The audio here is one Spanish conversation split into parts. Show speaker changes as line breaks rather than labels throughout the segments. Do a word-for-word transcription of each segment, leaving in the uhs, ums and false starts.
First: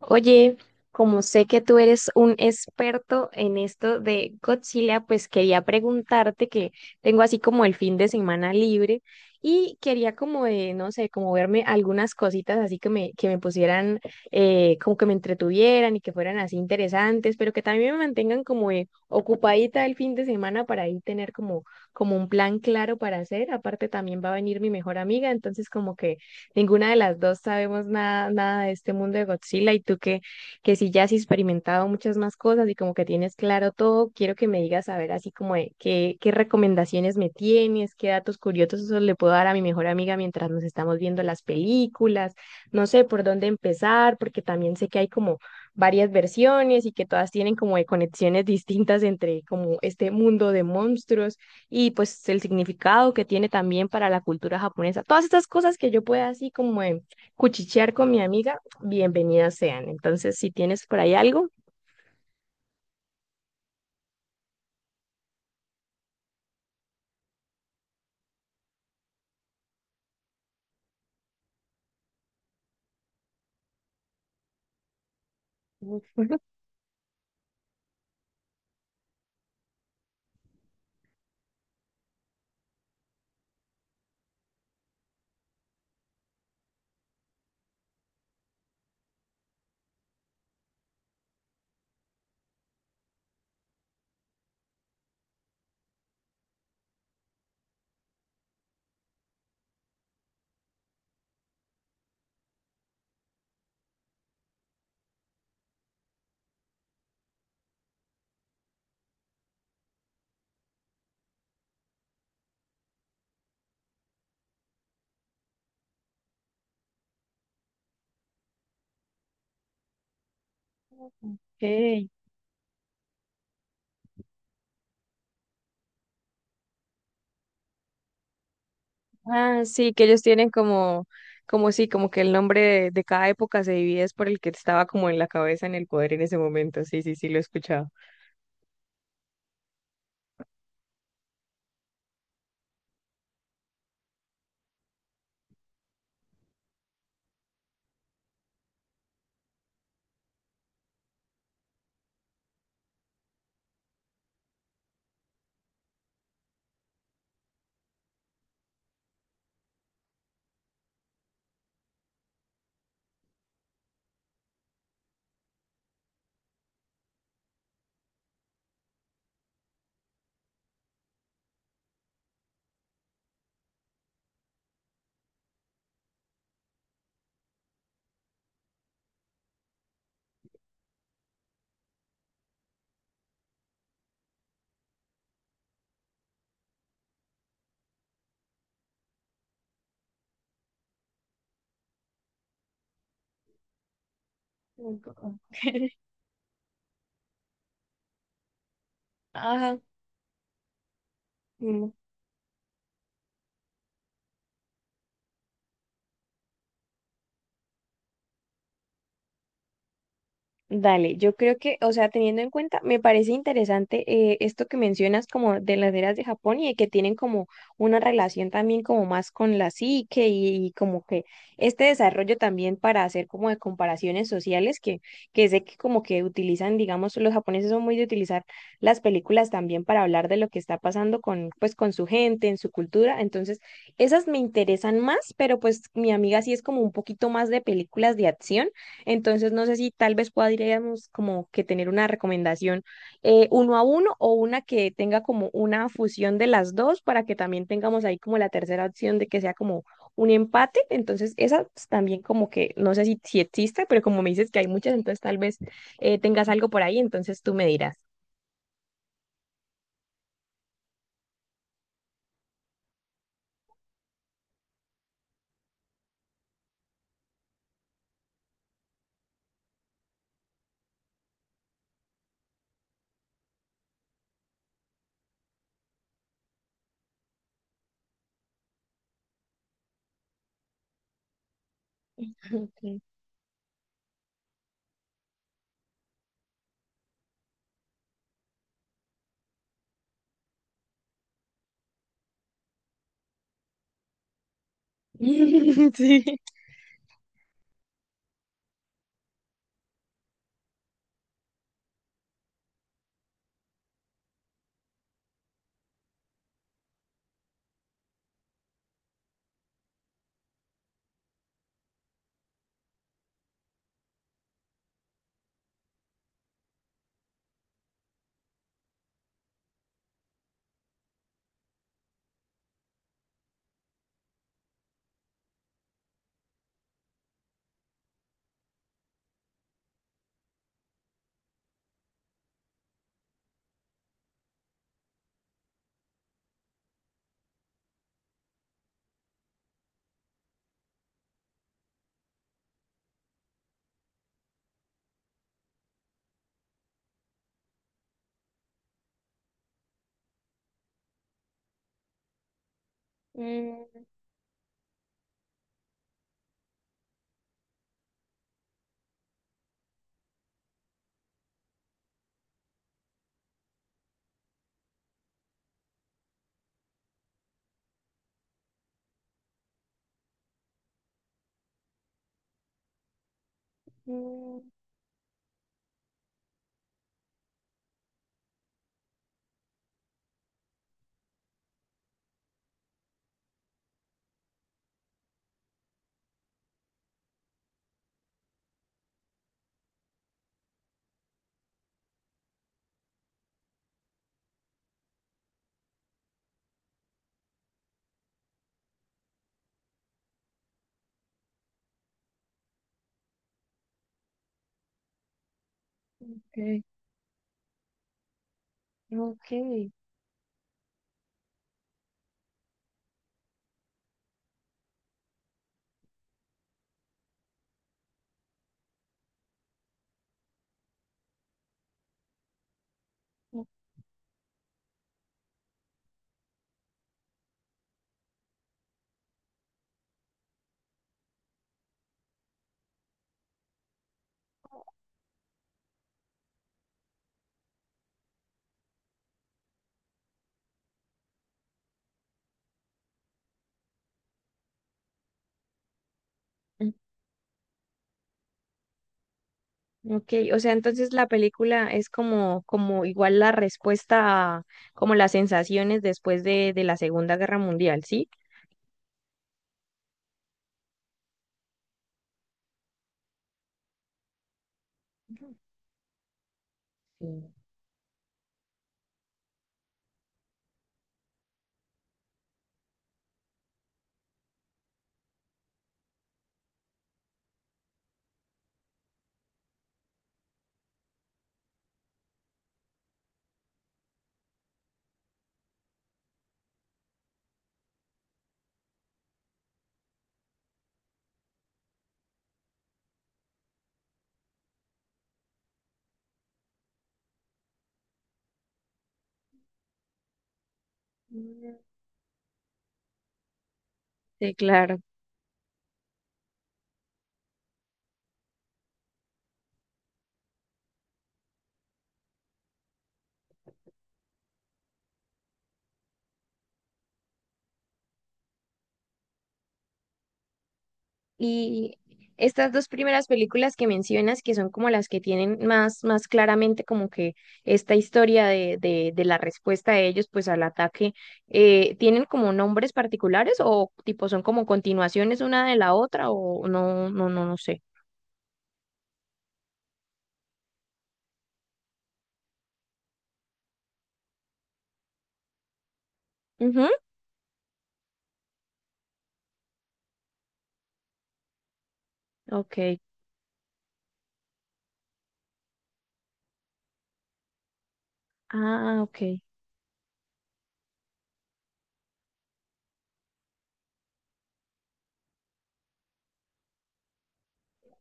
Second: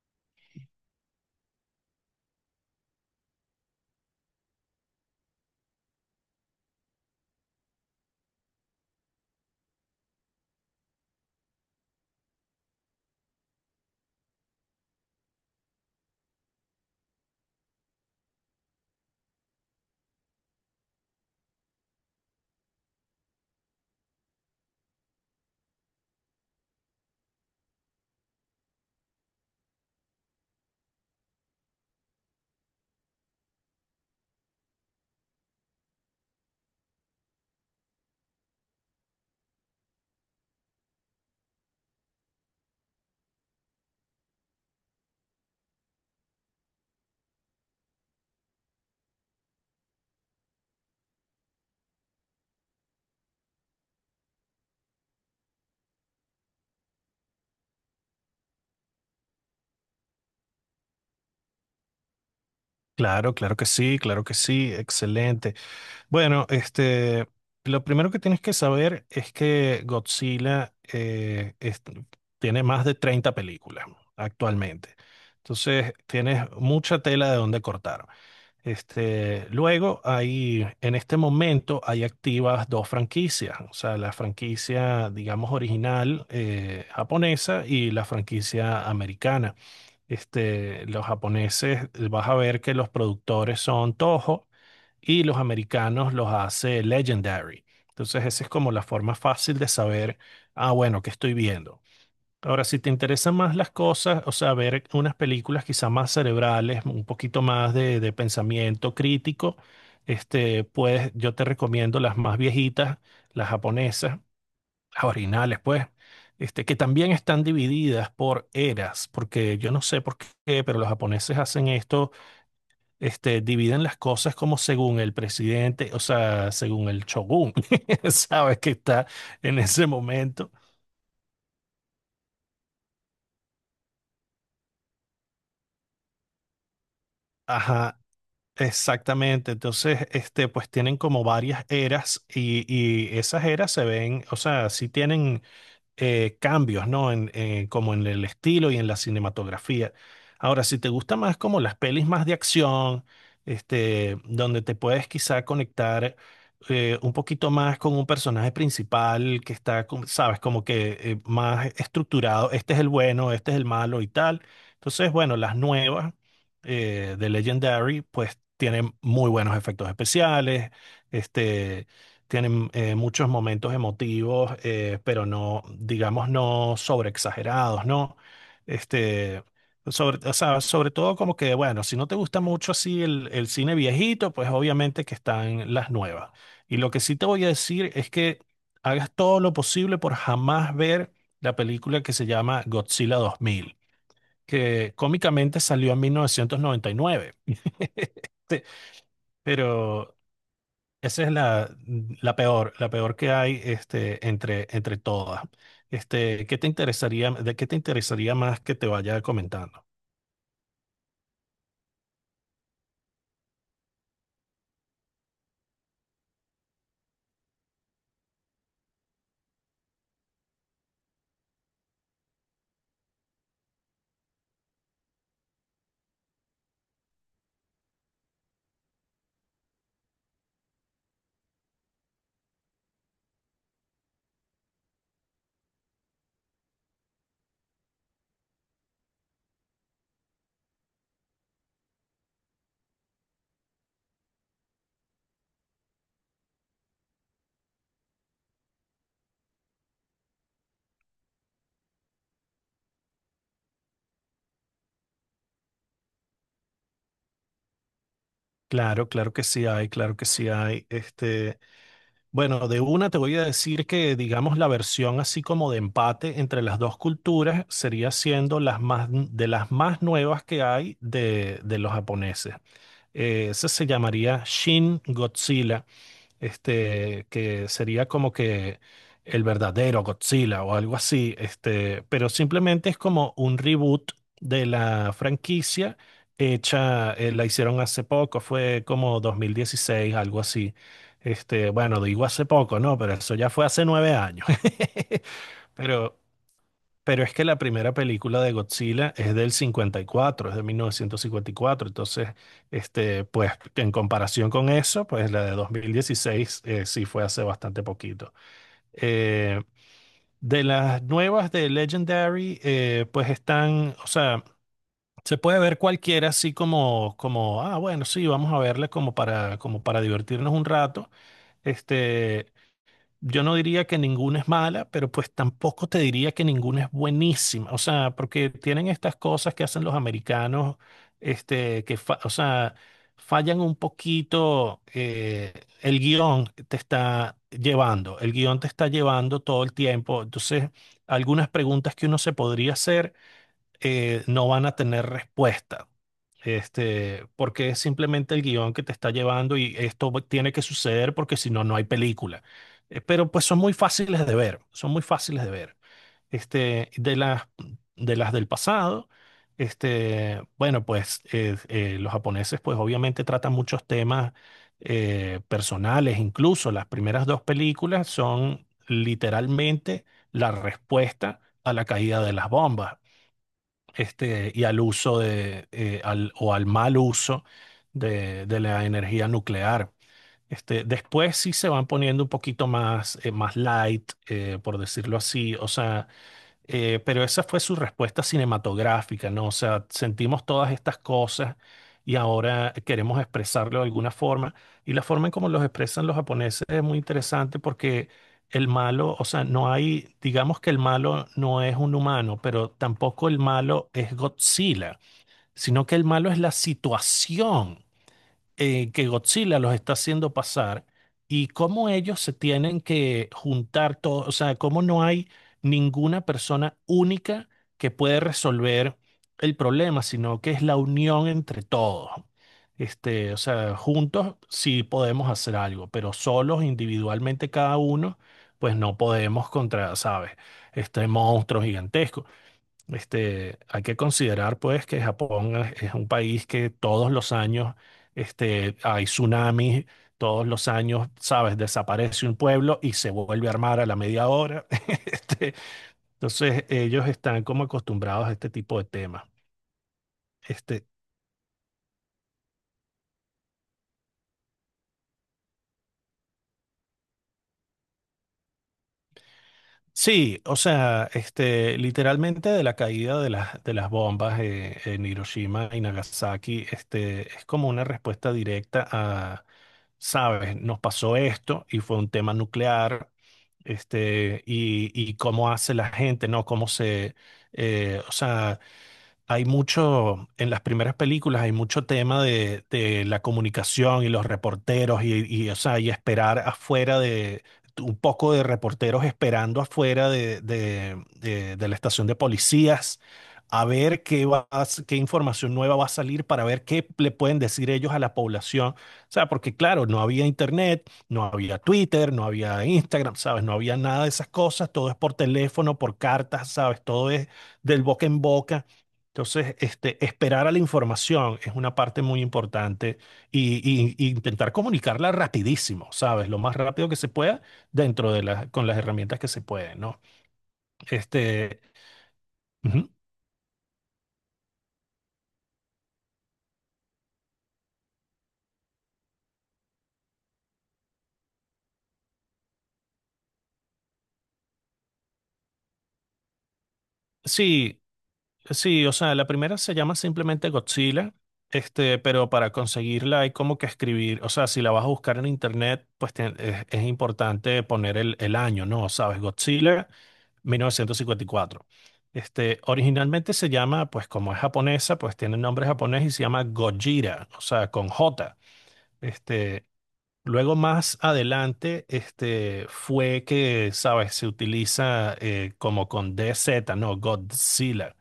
Oye, como sé que tú eres un experto en esto de Godzilla, pues quería preguntarte que tengo así como el fin de semana libre y quería como de, no sé, como verme algunas cositas así que me, que me pusieran, eh, como que me entretuvieran y que fueran así interesantes, pero que también me mantengan como eh, ocupadita el fin de semana para ahí tener como, como un plan claro para hacer. Aparte también va a venir mi mejor amiga, entonces como que ninguna de las dos sabemos nada, nada de este mundo de Godzilla y tú que, que sí ya has experimentado muchas más cosas y como que tienes claro todo, quiero que me digas a ver así como de qué, qué recomendaciones me tienes, qué datos curiosos esos le puedo dar a mi mejor amiga mientras nos estamos viendo las películas, no sé por dónde empezar, porque también sé que hay como varias versiones y que todas tienen como de conexiones distintas entre como este mundo de monstruos y pues el significado que tiene también para la cultura japonesa. Todas estas cosas que yo pueda así como eh, cuchichear con mi amiga, bienvenidas sean. Entonces, si tienes por ahí algo,
Claro, claro que sí, claro que sí, excelente. Bueno, este, lo primero que tienes que saber es que Godzilla eh, es- tiene más de treinta películas actualmente. Entonces, tienes mucha tela de donde cortar. Este, luego hay, en este momento hay activas dos franquicias, o sea, la franquicia, digamos, original eh, japonesa y la franquicia americana. Este, los japoneses, eh, vas a ver que los productores son Toho y los americanos los hace Legendary. Entonces, esa es como la forma fácil de saber, ah, bueno, ¿qué estoy viendo? Ahora, si te interesan más las cosas, o sea, ver unas películas quizá más cerebrales, un poquito más de, de pensamiento crítico, este, pues yo te recomiendo las más viejitas, las japonesas las originales, pues, este, que también están divididas por eras, porque yo no sé por qué, pero los japoneses hacen
okay.
esto, este, dividen las cosas como según el presidente, o sea, según el shogun, ¿sabes? Que está en
Ah,
ese
sí, que ellos tienen
momento.
como, como sí, como que el nombre de, de cada época se divide es por el que estaba como en la cabeza, en el poder en ese momento. Sí, sí, sí, lo he escuchado.
Ajá. Exactamente, entonces, este, pues tienen como varias eras y, y esas eras se ven, o sea, sí tienen eh, cambios, ¿no? En, eh, como en el estilo y en la cinematografía. Ahora, si te gusta más como las pelis más de acción, este, donde te puedes quizá conectar eh, un poquito más con un personaje principal que está, como- sabes, como que eh, más estructurado, este es el bueno, este es el malo y tal. Entonces, bueno, las nuevas eh, de Legendary, pues tienen muy buenos efectos especiales. Este, tienen eh, muchos momentos emotivos, eh, pero no, digamos, no sobreexagerados, ¿no? Este, sobre, o sea, sobre todo como que, bueno, si no te gusta mucho así el, el cine viejito, pues obviamente que están las nuevas. Y lo que sí te voy a decir es que hagas todo lo posible por jamás ver la película que se llama Godzilla dos mil, que
Ujú.
cómicamente salió en mil novecientos noventa y nueve. Este,
Ajá.
pero esa es la, la peor, la peor que hay este, entre, entre todas. Este, ¿qué te interesaría, de qué te interesaría más que te vaya comentando?
Dale, yo creo que, o sea, teniendo en cuenta, me parece interesante eh, esto que mencionas como de las eras de Japón y de que tienen como una relación también como más con la psique y, y como que este desarrollo también para hacer como de comparaciones sociales que, que sé que como que utilizan, digamos, los japoneses son muy de utilizar las películas también para hablar de lo que está pasando con, pues, con su gente, en su cultura. Entonces, esas me interesan más, pero pues mi amiga sí es como un poquito más de películas de acción. Entonces, no sé si tal vez podríamos como que tener una recomendación eh, uno a uno o una que tenga como una fusión de las dos para que también tengamos ahí como la tercera opción de que sea como un empate. Entonces, esa pues, también como que no sé si, si existe, pero como me dices que hay muchas, entonces tal vez eh, tengas algo por ahí, entonces tú me dirás.
Claro, claro que sí hay, claro que sí hay. Este, bueno, de una te voy a decir que, digamos, la versión así como de empate entre las dos culturas sería siendo las más, de las más nuevas que hay de, de los japoneses. Eh, esa se llamaría Shin Godzilla. este, que sería como que el verdadero Godzilla o algo así, este, pero simplemente es
Ok.
como un reboot de la franquicia hecha, eh, la hicieron hace poco, fue como dos mil dieciséis algo así. Este, bueno, digo hace poco, ¿no? Pero eso ya fue hace nueve años. Pero
Sí.
pero es que la primera película de Godzilla es del cincuenta y cuatro, es de mil novecientos cincuenta y cuatro. Entonces, este, pues en comparación con eso, pues la de dos mil dieciséis eh, sí fue hace bastante poquito. Eh, de las nuevas de Legendary, eh, pues están, o sea, se puede ver cualquiera así como, como, ah, bueno, sí, vamos a verla como para, como para divertirnos un rato. Este, yo no diría que ninguna es mala, pero pues tampoco te diría que ninguna es buenísima. O sea, porque tienen estas cosas que hacen los americanos, este, que, fa- o sea, fallan un poquito. Eh, el guión te está llevando, el guión te está llevando todo el tiempo. Entonces, algunas preguntas que uno se podría hacer eh, no van a tener respuesta. Este, porque es simplemente el guión que te está llevando y esto va- tiene que suceder porque si no, no hay película. Eh, pero pues son muy
Mm,
fáciles de ver, son muy fáciles de ver. Este, de las, de las del pasado, este, bueno, pues eh, eh, los japoneses pues obviamente tratan muchos temas eh, personales, incluso las primeras dos películas son literalmente la respuesta a la caída de las bombas este,
mm,
y al uso de, eh, al, o al mal uso de, de la energía nuclear. Este, después sí se van poniendo un poquito más, eh, más light, eh, por decirlo así. O sea, eh, pero esa fue su respuesta cinematográfica, ¿no? O sea, sentimos todas estas cosas y ahora queremos expresarlo de alguna forma. Y la forma en cómo los expresan los japoneses es muy interesante porque el malo, o sea, no hay, digamos que el malo no es un humano, pero tampoco el malo es Godzilla, sino que el malo es la situación eh, que
ok,
Godzilla los está haciendo pasar, y cómo ellos se tienen que juntar todos, o sea, cómo no hay ninguna persona única que puede resolver el problema, sino que es la unión entre todos. Este, o
ok.
sea, juntos sí podemos hacer algo, pero solos, individualmente cada uno, pues no podemos contra, ¿sabes? Este monstruo gigantesco. Este, hay que considerar pues que Japón es, es un país que todos los años este, hay tsunamis, todos los años, sabes, desaparece un pueblo y se vuelve a armar a la media hora. Este, entonces ellos están como acostumbrados a este tipo de temas.
Ok, o sea,
Este.
entonces la película es como, como igual la respuesta a como las sensaciones después de, de la Segunda Guerra Mundial, ¿sí?
Sí, o sea, este, literalmente de la caída de las, de las bombas eh, en
Sí.
Hiroshima y Nagasaki, este, es
Mm.
como una respuesta directa a, sabes, nos pasó esto y fue un tema nuclear, este, y, y cómo hace la gente, ¿no? Cómo se, eh, o sea, hay mucho, en las primeras películas hay mucho tema de, de la comunicación y los reporteros y, y, o sea, y esperar afuera de, un poco de reporteros esperando afuera de, de- de- de la estación de policías a ver qué va, a s- qué información nueva va a salir para ver qué le pueden decir ellos a la población. O sea, porque claro, no había internet, no había Twitter, no había Instagram, ¿sabes? No había nada de esas
Sí,
cosas, todo es
claro.
por teléfono, por cartas, ¿sabes? Todo es del boca en boca. Entonces, este, esperar a la información es una parte muy importante y, y- y intentar comunicarla rapidísimo, ¿sabes? Lo más rápido que se pueda dentro de las, con las herramientas que se pueden, ¿no? Este,
Y estas
ujú.
dos primeras películas que mencionas, que son como las que tienen más, más claramente como que esta historia de, de, de la respuesta de ellos pues al ataque, eh, ¿tienen como nombres particulares o tipo son como continuaciones una de la otra o no, no, no, no
Sí,
sé?
sí, o sea, la primera se llama simplemente Godzilla, este, pero para conseguirla hay como que escribir, o sea, si la vas a buscar en internet, pues te- es, es
Ujú.
importante poner el, el año, ¿no? ¿Sabes? Godzilla mil novecientos cincuenta y cuatro. Este,
Ok.
originalmente se llama, pues como es japonesa, pues tiene nombre japonés y se llama Gojira, o sea, con J.
Ah, ok.
Este, luego más adelante, este, fue que, sabes, se utiliza eh, como con D Z, no Godzilla,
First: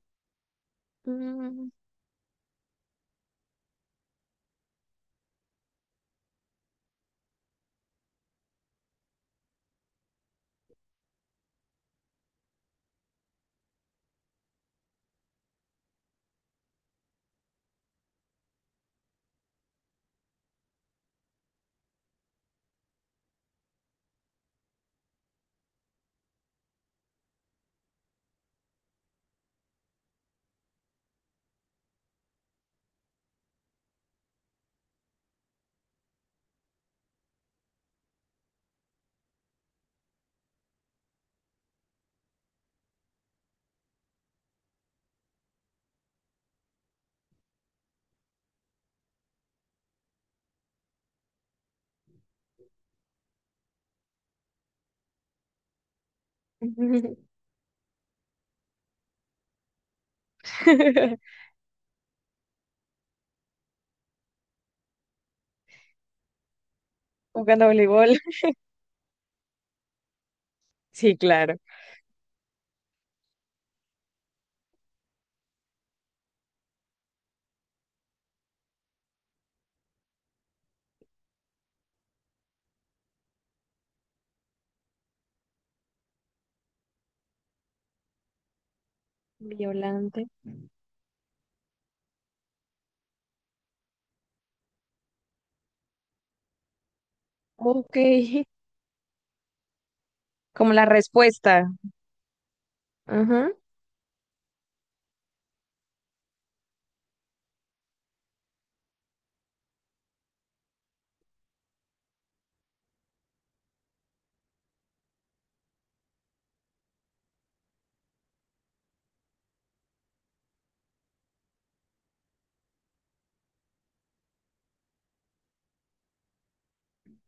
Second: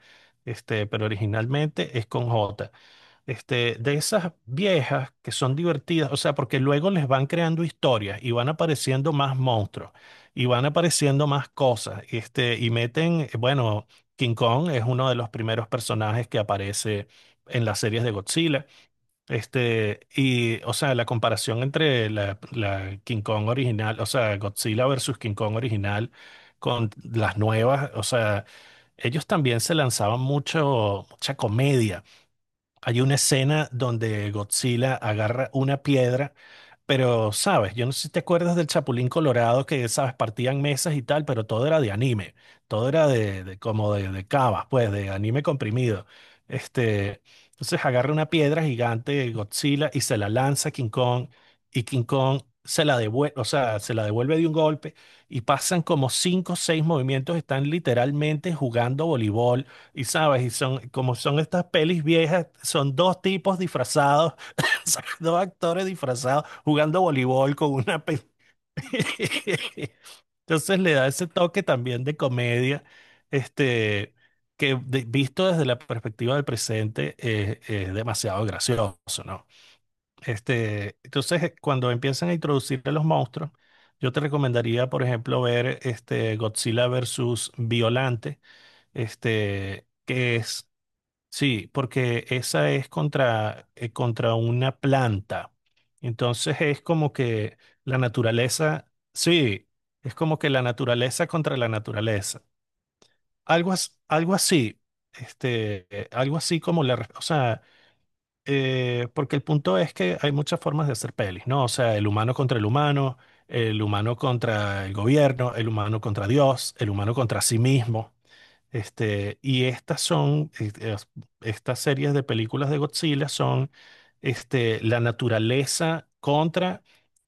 este, pero
Mm.
originalmente es con J. Este, de esas viejas que son divertidas, o sea, porque luego les van creando historias y van apareciendo más monstruos y van apareciendo más cosas, este, y meten, eh, bueno, King Kong es uno de los primeros personajes que aparece en las series de Godzilla. Este, y, o sea, la comparación entre la, la King Kong original, o sea, Godzilla versus King Kong original con las nuevas, o sea, ellos también se lanzaban mucho, mucha comedia. Hay una escena donde Godzilla agarra una piedra pero, sabes, yo no sé si te acuerdas del Chapulín Colorado que, sabes, partían mesas y tal, pero todo era de anime, todo era de, de- como de, de cavas, pues, de anime comprimido. Este, entonces agarra una piedra gigante, Godzilla, y se la lanza a King Kong, y King Kong se la devuelve, o sea, se la devuelve de un golpe, y pasan como cinco o seis movimientos, están literalmente jugando voleibol, y sabes, y son, como son estas pelis viejas, son dos tipos disfrazados dos actores disfrazados jugando voleibol
Jugando a
con una...
voleibol.
pe- Entonces le da
Sí,
ese
claro.
toque también de comedia, este, que de- visto desde la perspectiva del presente eh, es demasiado gracioso, ¿no? Este, entonces, eh, cuando empiezan a introducir a los monstruos, yo te recomendaría, por ejemplo, ver este Godzilla versus Violante, este,
Violante.
que es sí, porque esa es contra, eh, contra una planta. Entonces es como que
Ok.
la naturaleza, sí, es como que la
Como la
naturaleza contra
respuesta.
la naturaleza.
Ajá.
Algo, as- algo así, este, eh, algo así como la, re- o sea, eh, porque el punto es que hay muchas formas de hacer pelis, ¿no? O sea, el humano contra el humano, el humano contra el gobierno, el humano contra Dios, el humano contra sí mismo. Este, y estas son, eh, eh, estas series de películas de Godzilla son este, la naturaleza contra,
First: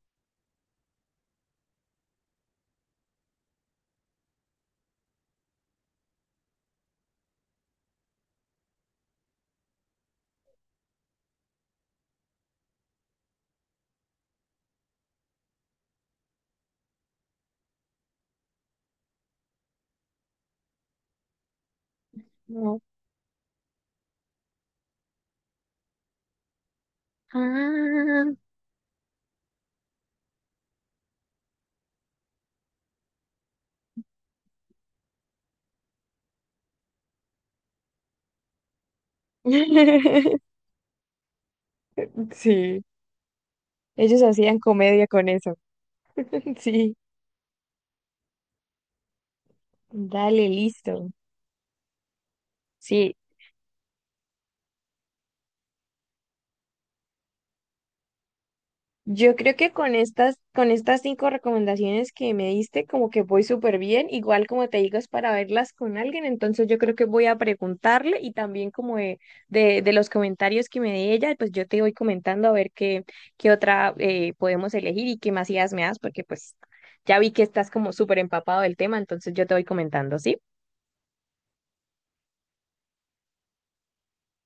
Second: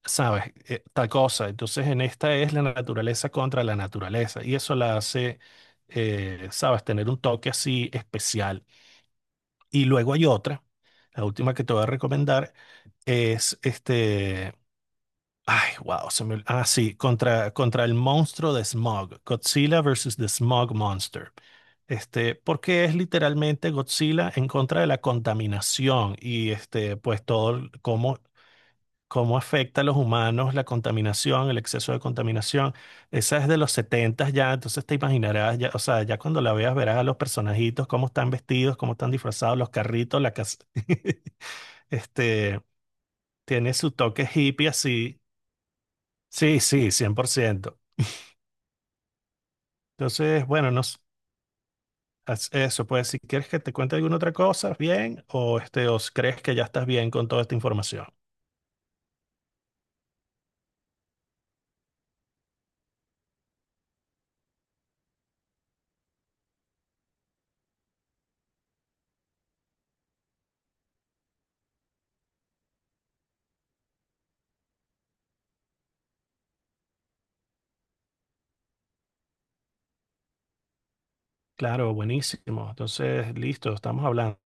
¿sabes? Eh, tal cosa. Entonces, en esta es la naturaleza contra la naturaleza. Y eso la hace, eh, ¿sabes? Tener un toque así especial. Y luego hay otra, la última que te voy a recomendar, es este. Ay, wow, se me- ah, sí, contra, contra el monstruo de Smog, Godzilla versus the Smog Monster. Este,
No.
porque es literalmente Godzilla en contra de la contaminación y este, pues todo el- cómo,
Ah.
cómo afecta a los humanos la contaminación, el exceso de contaminación. Esa es de los setenta ya, entonces te imaginarás, ya, o sea, ya cuando la veas verás a los personajitos, cómo están vestidos, cómo están disfrazados, los carritos, la casa. Este,
Sí.
tiene su
Ellos
toque
hacían
hippie
comedia
así.
con eso.
Sí, sí,
Sí.
cien por ciento. Entonces,
Dale,
bueno, no
listo.
s- as- eso, pues
Sí,
si quieres que te cuente alguna otra cosa, bien, o este, o si crees que ya estás bien con toda esta información.
yo creo que con estas, con estas cinco recomendaciones que me diste, como que voy súper bien. Igual como te digo, es para verlas con alguien. Entonces yo creo que voy a preguntarle y también como de, de, de los comentarios que me dé ella, pues yo te voy comentando a ver qué, qué otra eh, podemos elegir y qué más ideas me das, porque pues ya vi que estás como súper empapado del tema, entonces yo te voy comentando, ¿sí?
Claro, buenísimo. Entonces, listo, estamos hablando.